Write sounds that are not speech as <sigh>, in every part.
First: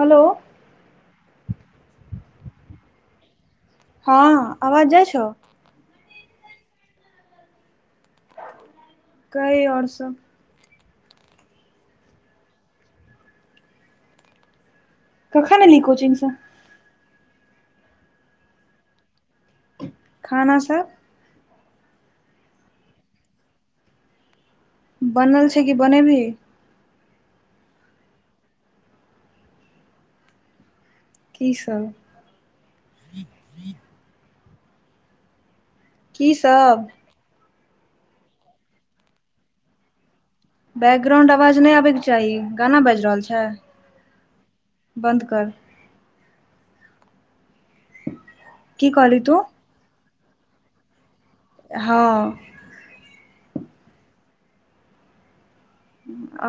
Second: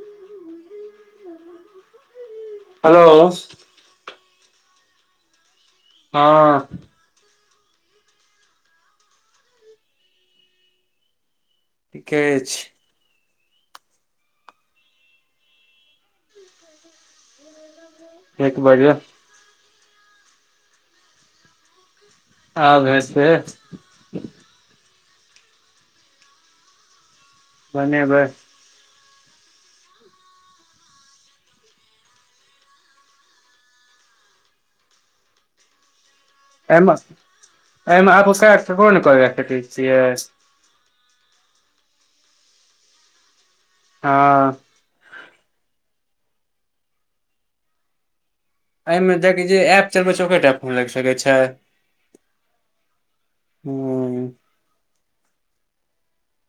Hello hello हँ आवाज जाइछौ ह कही और सभ ठीके अछि कखन एलही कोचिंगस <unintelligible> <unintelligible> खाना सब आब हेते बनल छै कि बनेबही बनेबै की सभ की सब <unintelligible> बैकग्राउंड आवाज नै आबै कऽचाही गाना बाइज रहल छै हऽ बन्द कर की अइमें कहली तू देखे जे एप चलबै छै ओकरे टा फोन लैग सकैत छै हऽ <unintelligible>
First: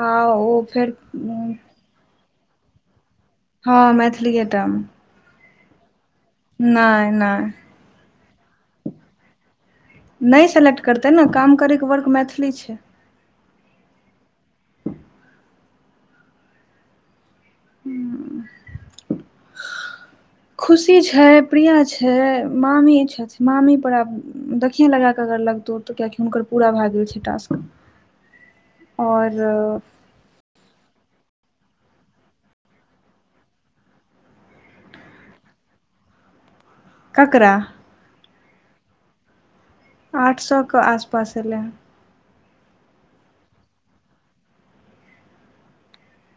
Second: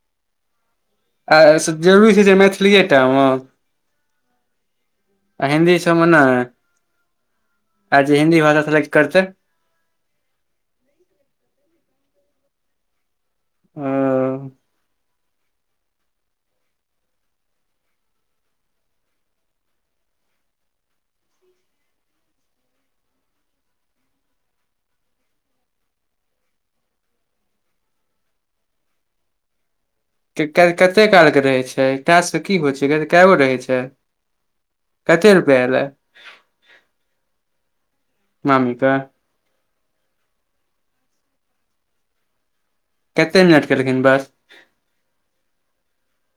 आ ओ फेर आ सब जरूरी छै जे मैथिलीए टा मऽ हँ मैथिलिए टा मऽ आ हिन्दी सब मऽ नै नै नै आ जे हिन्दी भाषा सिलेक्ट करतै नै सेलेक्ट करतै न काम करैक वर्क मैथिली छै अ <inaudible> खुशी छै प्रिय छै मामी छथि मामी पर आब देखिय लगा कऽ अगर लगतौ तऽ कियकि हुनकर पूरा भै गेल छै टास्क और <unintelligible> कते कालकेँ रहै छै टास्क की होइ छै कगो रहै छै कते रुपैया एलै ककरा मामी कऽ आठ सै कऽ आसपास एलै है कतेक मिनट केलखिन बस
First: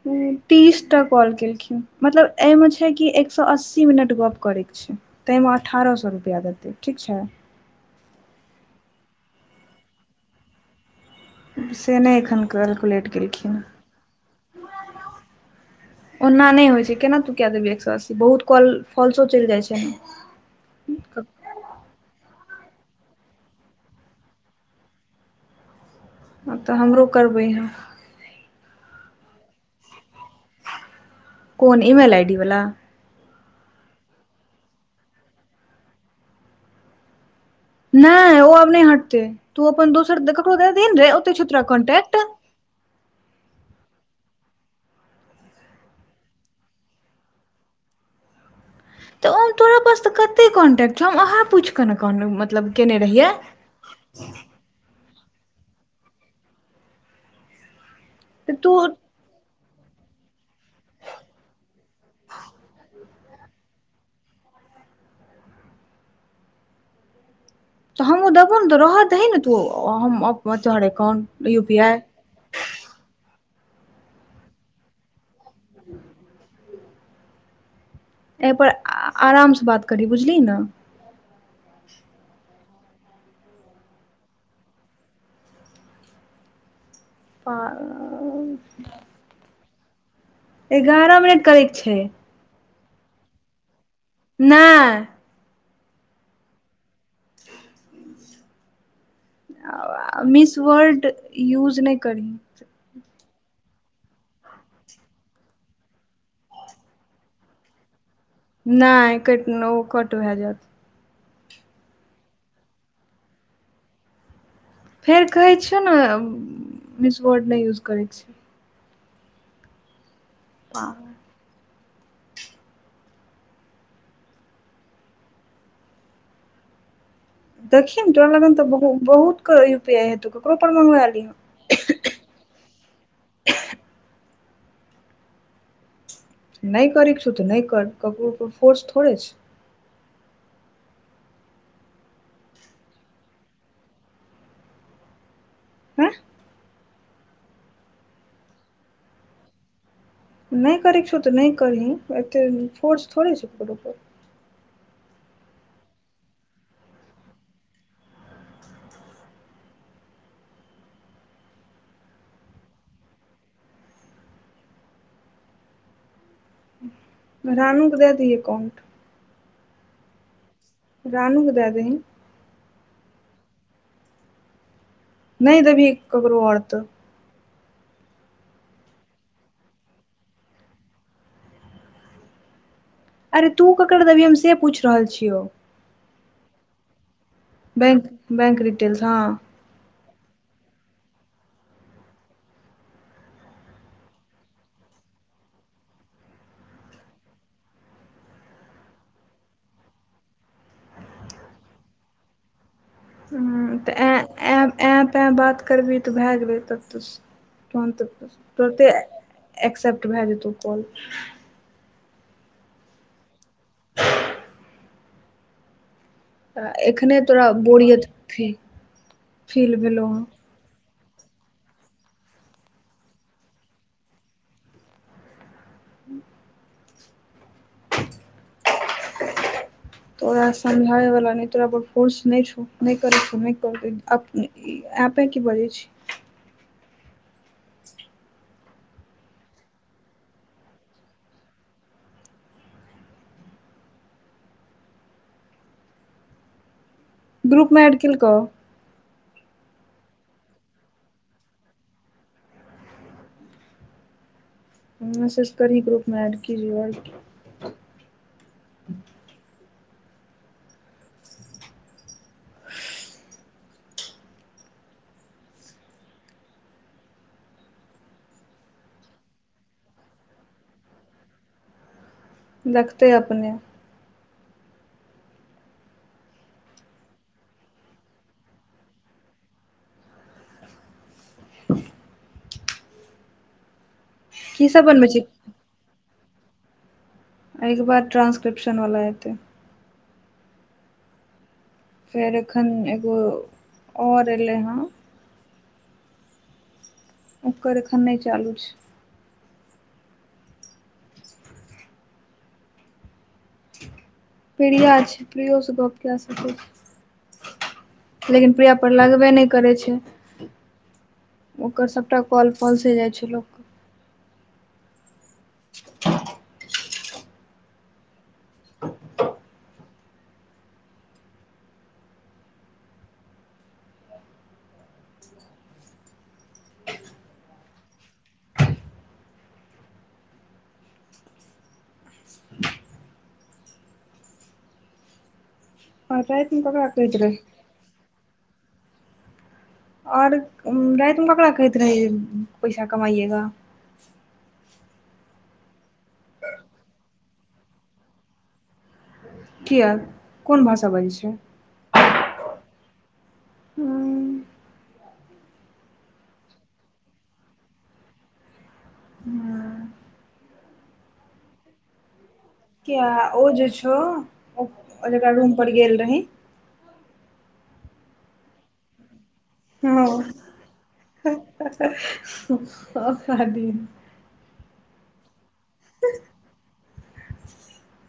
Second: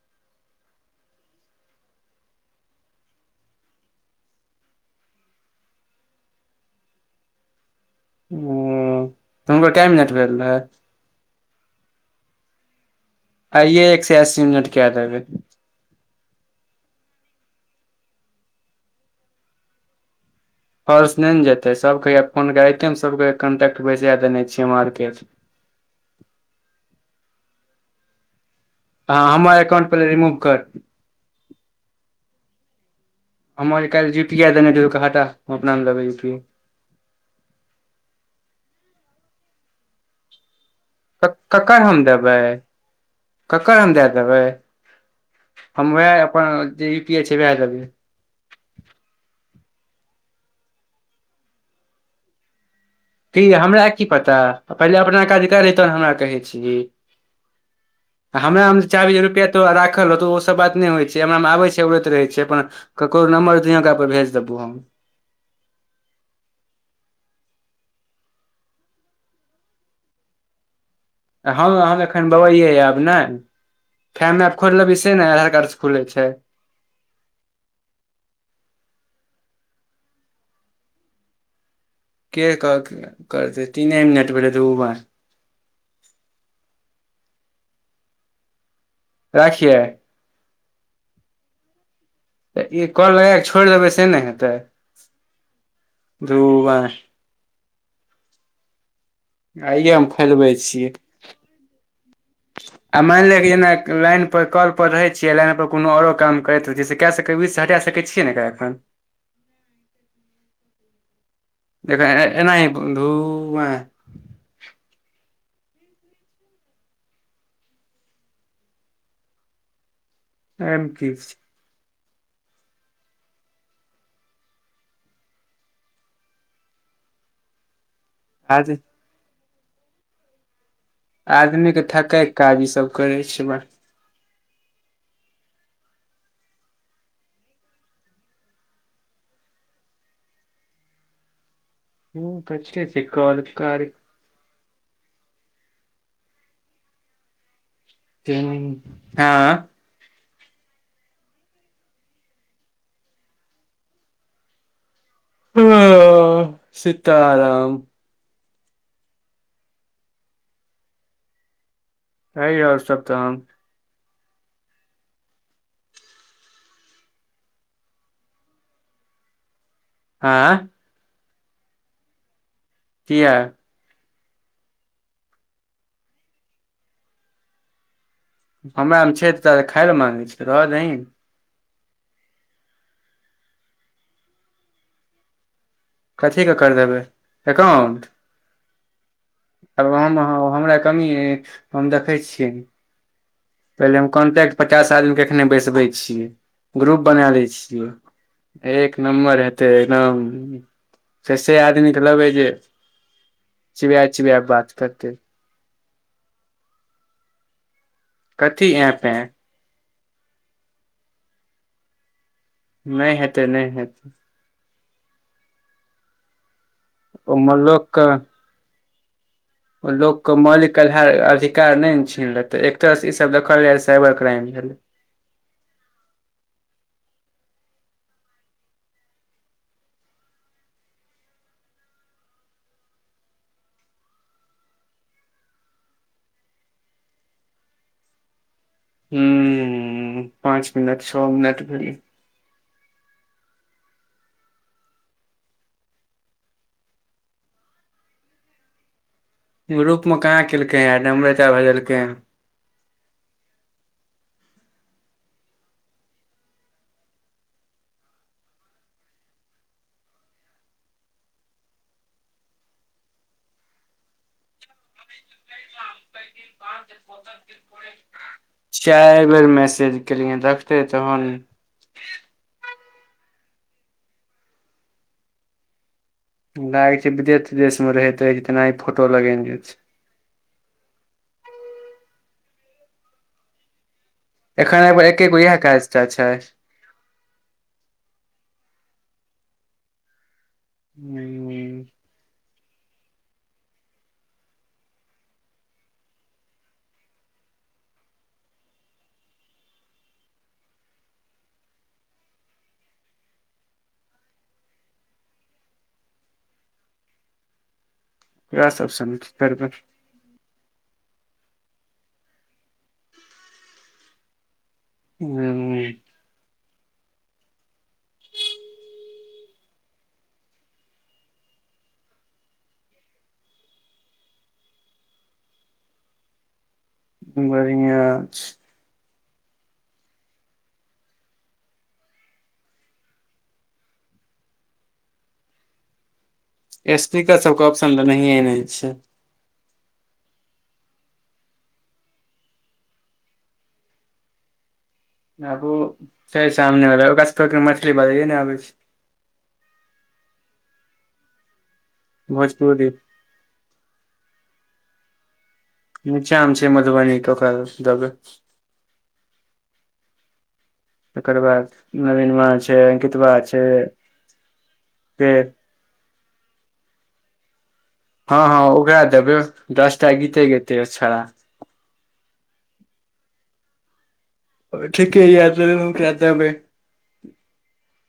नै तीसटा कॉल केलखिन मतलब एहिमे छै कि एक सौ अस्सी मिनट गप करै कऽ छै। तैम अठारह सौ रुपैया देतै ठीक छै। तब हनकर कै मिनट भेल रहैय से नै एखन कैलकुलेट केलखिन आइए एक सै अस्सी मिनट कै देबै। ओना नै होइ छै केना तू कए देबह एक सौ अस्सी बहुत कल फॉल्सो चैल जाइ छै न फोल्स नै न जेते सब कऽ हया फोन <unintelligible> कांटेक्ट बेसा देने छै मार्केट ह तऽ हमरो करबै है हँ हमर एककाउंट पहिले रिमूव कर कोन ईमेल आइ डी वला हमर काल यू पी आई देने छैअलिए ओकरा हटा हम अपना मे लेबै यू पीई नय ओ आब नय हटतै तू अपन दोसर ककरो द दे ने रे क- ओते छौ तोरा ककर हम कन्टै्ट देबै ककर हम दए देबै हम ओएह अपन जे यू पी आइ छै ओएह देबै। त हम तोरा पास त कते कॉन्टैक्ट छौ हम अहाँ पूछि के मतलब केने रहियै। की हमरा की पता पहिले अपना काज कर तहन हमरा कहै छी। तऽ हमरा तू मे चाबी रुपैआ तोहर राखल रहतौ ओसभ बात नय होइ छै हमरा मे आबै छै उड़ैत रहै छै अपन ककरो नम्बर दिए ओकरा पर भेज देबौ हम त हमूँ देबो ने त रह दी न तू हमहर तोहर अकाउंट ह हम एखन बवेये आब ने फैम एप खोल लेबै से ने आधार कर्ज खुले छै एपर आराम सँ बात करी बुझलिही ने के कहल के करतै तीने मिनट भेलै दू बार <unintelligible> राखियए एगारह मिनट करैके छै। तऽ ई कल लगा कऽ छोड़ि देबै से ने हेतै नहि धू बाई आइये हम फैलबै मिस छियै वर्ल्ड यूज नय करही आ मानि ले जेना लाइन पर कॉल पर रहैत छियै लाइन पर कोनो औरो काम करैत रहैै से क सक त बिच से हटा सके छियै ने गई नय कट ओ कट भए जायत एकरा अनाही धु बाई फेर कहै छियौ ने मिस वर्ड नय यूज करैके छै। एम कि छै देखिन तोरा लगन त आज बहुत बहुत क यू पी आइ हेतौ ककरो पर मलंगिया आदमी के थकय के काज ई सब करै छै ब न कराई के छु त ने कर ककरो परर फोर्स थोड़े छै। <unintelligible> <inaudible> <unintelligible> नय करैके छौ त नय करही एतेक फोर्स थोड़े छै केकरो पर ह सीताराम कही और सब तहन रानू के दए दिह एकाउंट आँ <unintelligible> रानू के दए दही किया नय देभी ककरो और त हमरा मे छै त तोरा खााय लए माँगै छै रहऽ दही न अरे तू ककर दभी हम से पूछ रहल छियौ कथीे ककर देबै बैक बैंक डीटेेलस हँ ह हम हमरा कमी य हम देखै छियै पहिले हम कॉन्टेक्ट पचास आदमी के एखने बैसबे छीयै ग्रुप बना ले छियै एक नम्बर हेतै एकदम से सेे आदमी के लगे जे हँ त चिड़िया चिड़िया बात करते <unintelligible> बात करबही तऽ भए गेलै <inaudible> तब तऽ कथी तुरते ऐप है एक्सेप्ट भैय जेतौ कॉल नै हेतै नै हेतै आ एखने ओ तोरा बोरियत फिल लोक मालिक ल अधिकार नै छीन त एक तरहसँ ई सब देखल जाय साइबर क्राइम भेल तोरा समझाबै वाल नै तोरा पर फोर्स छ छने नै <unintelligible> एपे की बजै छी <unintelligible> पाँच मिनट छओ मिनट भैले ग्रुपमे ऐड केलको रूप म कहाँ केलकै एड नम्बर ता भेजेलकै है ह मेंसेज करही ग्रुपमे ऐड <unintelligible> <unintelligible> <unintelligible> चाइर बेर मैसेज केलिए देखते तो हन दखते अपने लागै छै विदेश तिदेश में रहैत रहै छै तनाही फोटो लगेने छै <unintelligible> की एखन सब एगे बनबै छी एकेगो इएह काज टा छै अय केँ बाद ट्रान्सक्रिप्शन वला एतै <unintelligible> फेर एखन एगो <inaudible> और एलै है ओकर एखन नै चालू छै प्रिय छै प्रियो स गप कए सकै छी <inaudible> लेकिन वएह प्रिया सब पर सब लगबे नै करै करबै छै ओकर सबटा कल फॉल से जाइ छै लोक <unintelligible> बढ़िया छै फोन राइत में करबै - स्पीकर सब कऽ ऑप्शन देनेहै नै छै और राइत में ककड़रा कहैत रहि पैसा कमाइएग आगू छै सामने वला ओकरा मैथिली बाजेय नै आबै छै किया कोन भाषा बजै छै भोजपुरी नीचा म छै मधुबनी कऽ ओकर दबै तकर बाद नवीनमा छै किया अंकितवा ओ छै जे छो जेकरा के रूम पर गेल रही हऽ हऽ उकरा देवै हँ <unintelligible> ठीक ह यार <unintelligible> <unintelligible>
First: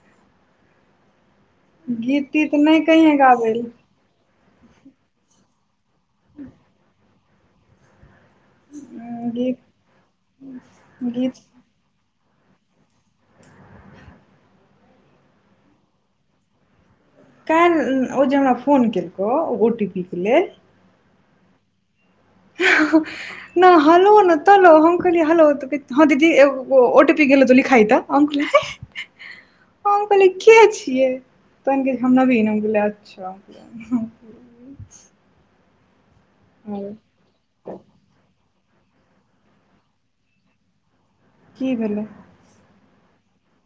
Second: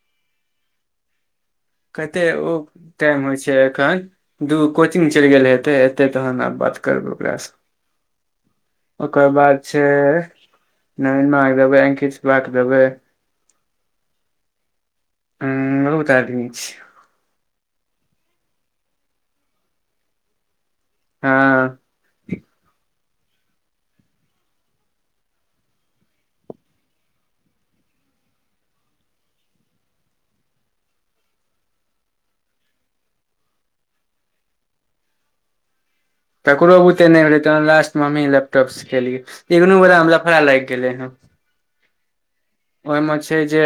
कते गीत तीत उऽ नहि कहिये टाइम होइ गाबै छै एखन दू कोचिंग चैल गेल हेते एतै तहन आब बात करबै ओकरा स ओकर लए बाद गीत छै <inaudible> नरेनमा गीत कऽ देबै अंकितवा देबै <unintelligible> बहुत आदमी छै कैल्ह ओ जे हमरा फोन केलकौ ओ टी पी के लेल हँ हुं न हलो ने तलो हम कहलिय हलो तऽ कहैत हां दीदी एगो ओ टी पी गेलौ त तू लिखाइ तऽ हम कहलीय हैं। हम कहलियै के छिये तन गेल हम नवीन हम कहलियअच्छा। ककरो कहलियै बुते नहि भेलै त लास्ट मे हमहीँ लैपटॉप सिखेलियै एहनो गोरा मे लफड़ा लागि गेलै हन। की भेलौ ओह म छै जे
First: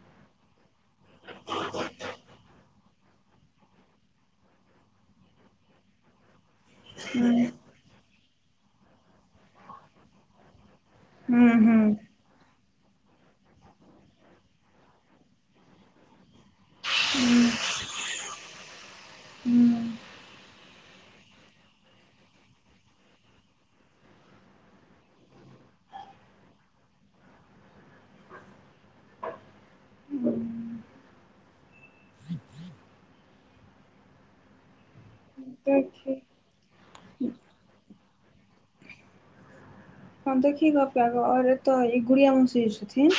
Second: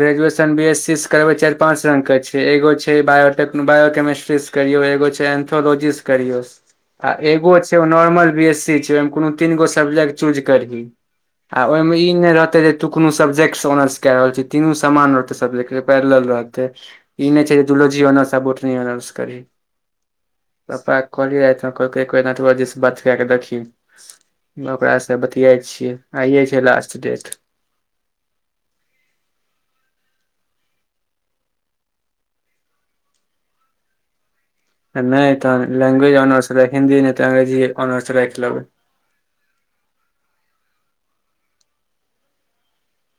ग्रेजुएशन बी एस सी से करबे चारि पाँंच रंग के छै एगो छै बायोटेक बायो केमिस्ट्री करियऔ एगो छै एन्थोलॉजी स करिऔ आ हूँ एगो छै ओ नॉर्मल बी एस सी छै ओहिमे कोनो तीन गो सब्जेक्ट चूज करही हूँ आ ओय हूँ म ई नय रहत <unintelligible> तू कोनो सब्जेक्ट सऽ ऑनर्स के रहल छी तीनू सामान रहते सब्जेक्ट जे पैरलर रहत ई नहि छै जुलाॅंजी आनर्स आ बोटनी आनर्स करी हूँ पप्पाक कहली राईत में तऽ कहलकै एक बेर नटवर जी सऽ बात कै कऽ देखही ओकरासँ बतियाए छियै आइये छिय लास्ट डेट। हं आ नय तहन देखी लैंग्वेज ऑनर्स रख हिन्दी नहि त अंग्रेजी ओनर्स रैख लेबै। हँ देखी गप कैर क आर एतऽ ईगुड़िया मोसी जे छथिन।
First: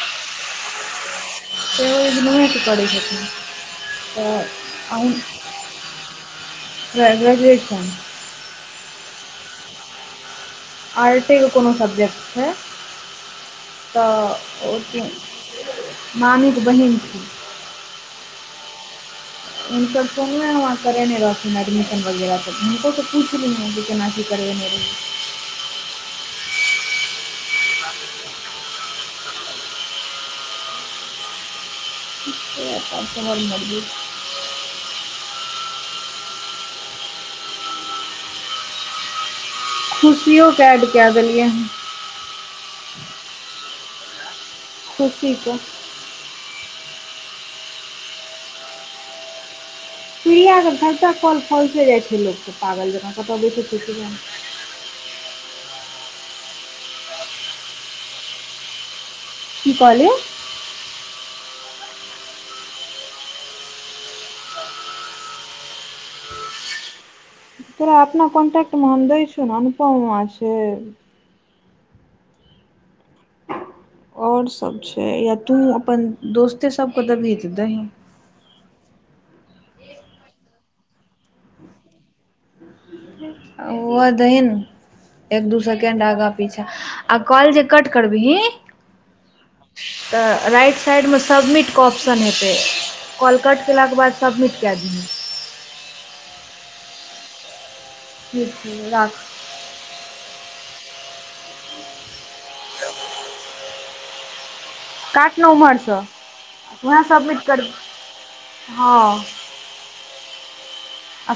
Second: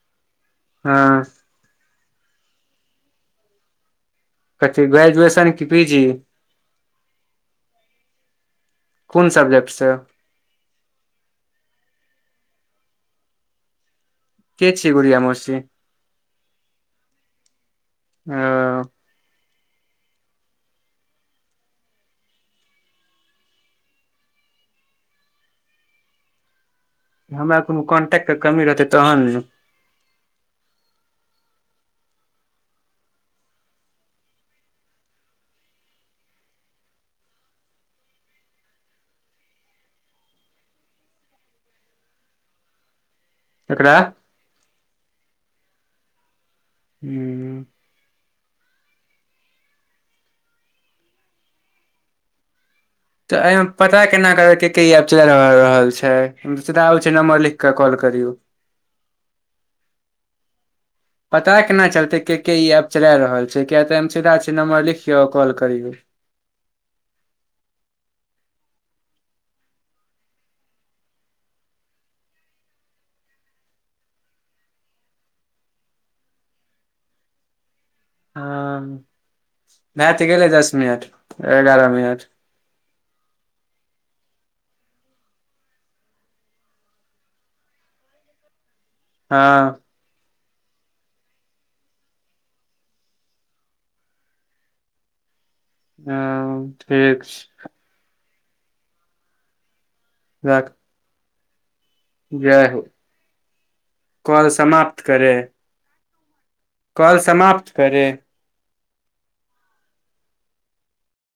हँ सेहो इग्नुए स करै छथिन। तऽ कथी ग्रेजुएशन की पी जी <unintelligible> ग्रेजुएशन कोन सब्जेक्ट स आर टी क कोनो सब्जेक्ट छै। के तऽ छी ओते गुड़िया मौसी मामीक बहिन छी। आअ हसभ सोनुये ममा करेने रहथिन एडमिशन वगैरह त हुनकेस पुईछलींहे जे केना की करबेने रही हमरा कोनो कॉन्टैक्ट क कमी रहतै तहन न <unintelligible> तोहर मर्जी। खुशियोक ऐड काय देलियै हन केकरा खुशी कऽ हूँ सुइया के काॅन्टेक्ट काॅल फाॅल्से जाय छैले पागल जकाॅ। तऽ एहिमे पता केना करै क के आब चला रहल छै दोसरा आबय छै नम्बर लिख के कॉल करियौ। की कहली पता केना चलते के के ई ऐप चला रहल छै किया तऽ अय म सीधा छै नंबर लिखियो कॉल करियऔ। तोरा अपना कांटेक्ट म हम दै छीयो न अनुपमा छै। आओर सब छै या तू अपन दोस्ते सबक दबही त दहीं हँ भायतऽ गेलय दस मिनट ऐगारह मिनट। ओ हुआ दही न एक दू सेकेंड आगा पीछा आ काॅल जे कट करबही। हँ तऽ राइट साइडमे सबमिटके ऑप्शन हेतै। कॉल कट केलाके बाद सबमिट कए दिहेन हँ ठीक छै। हँ बिक छैय राख राख जय हो कॉल समाप्त। करे काट नऽ उम्हरसँ तुहे कॉल सबमिट कर समाप्त करे हँ आ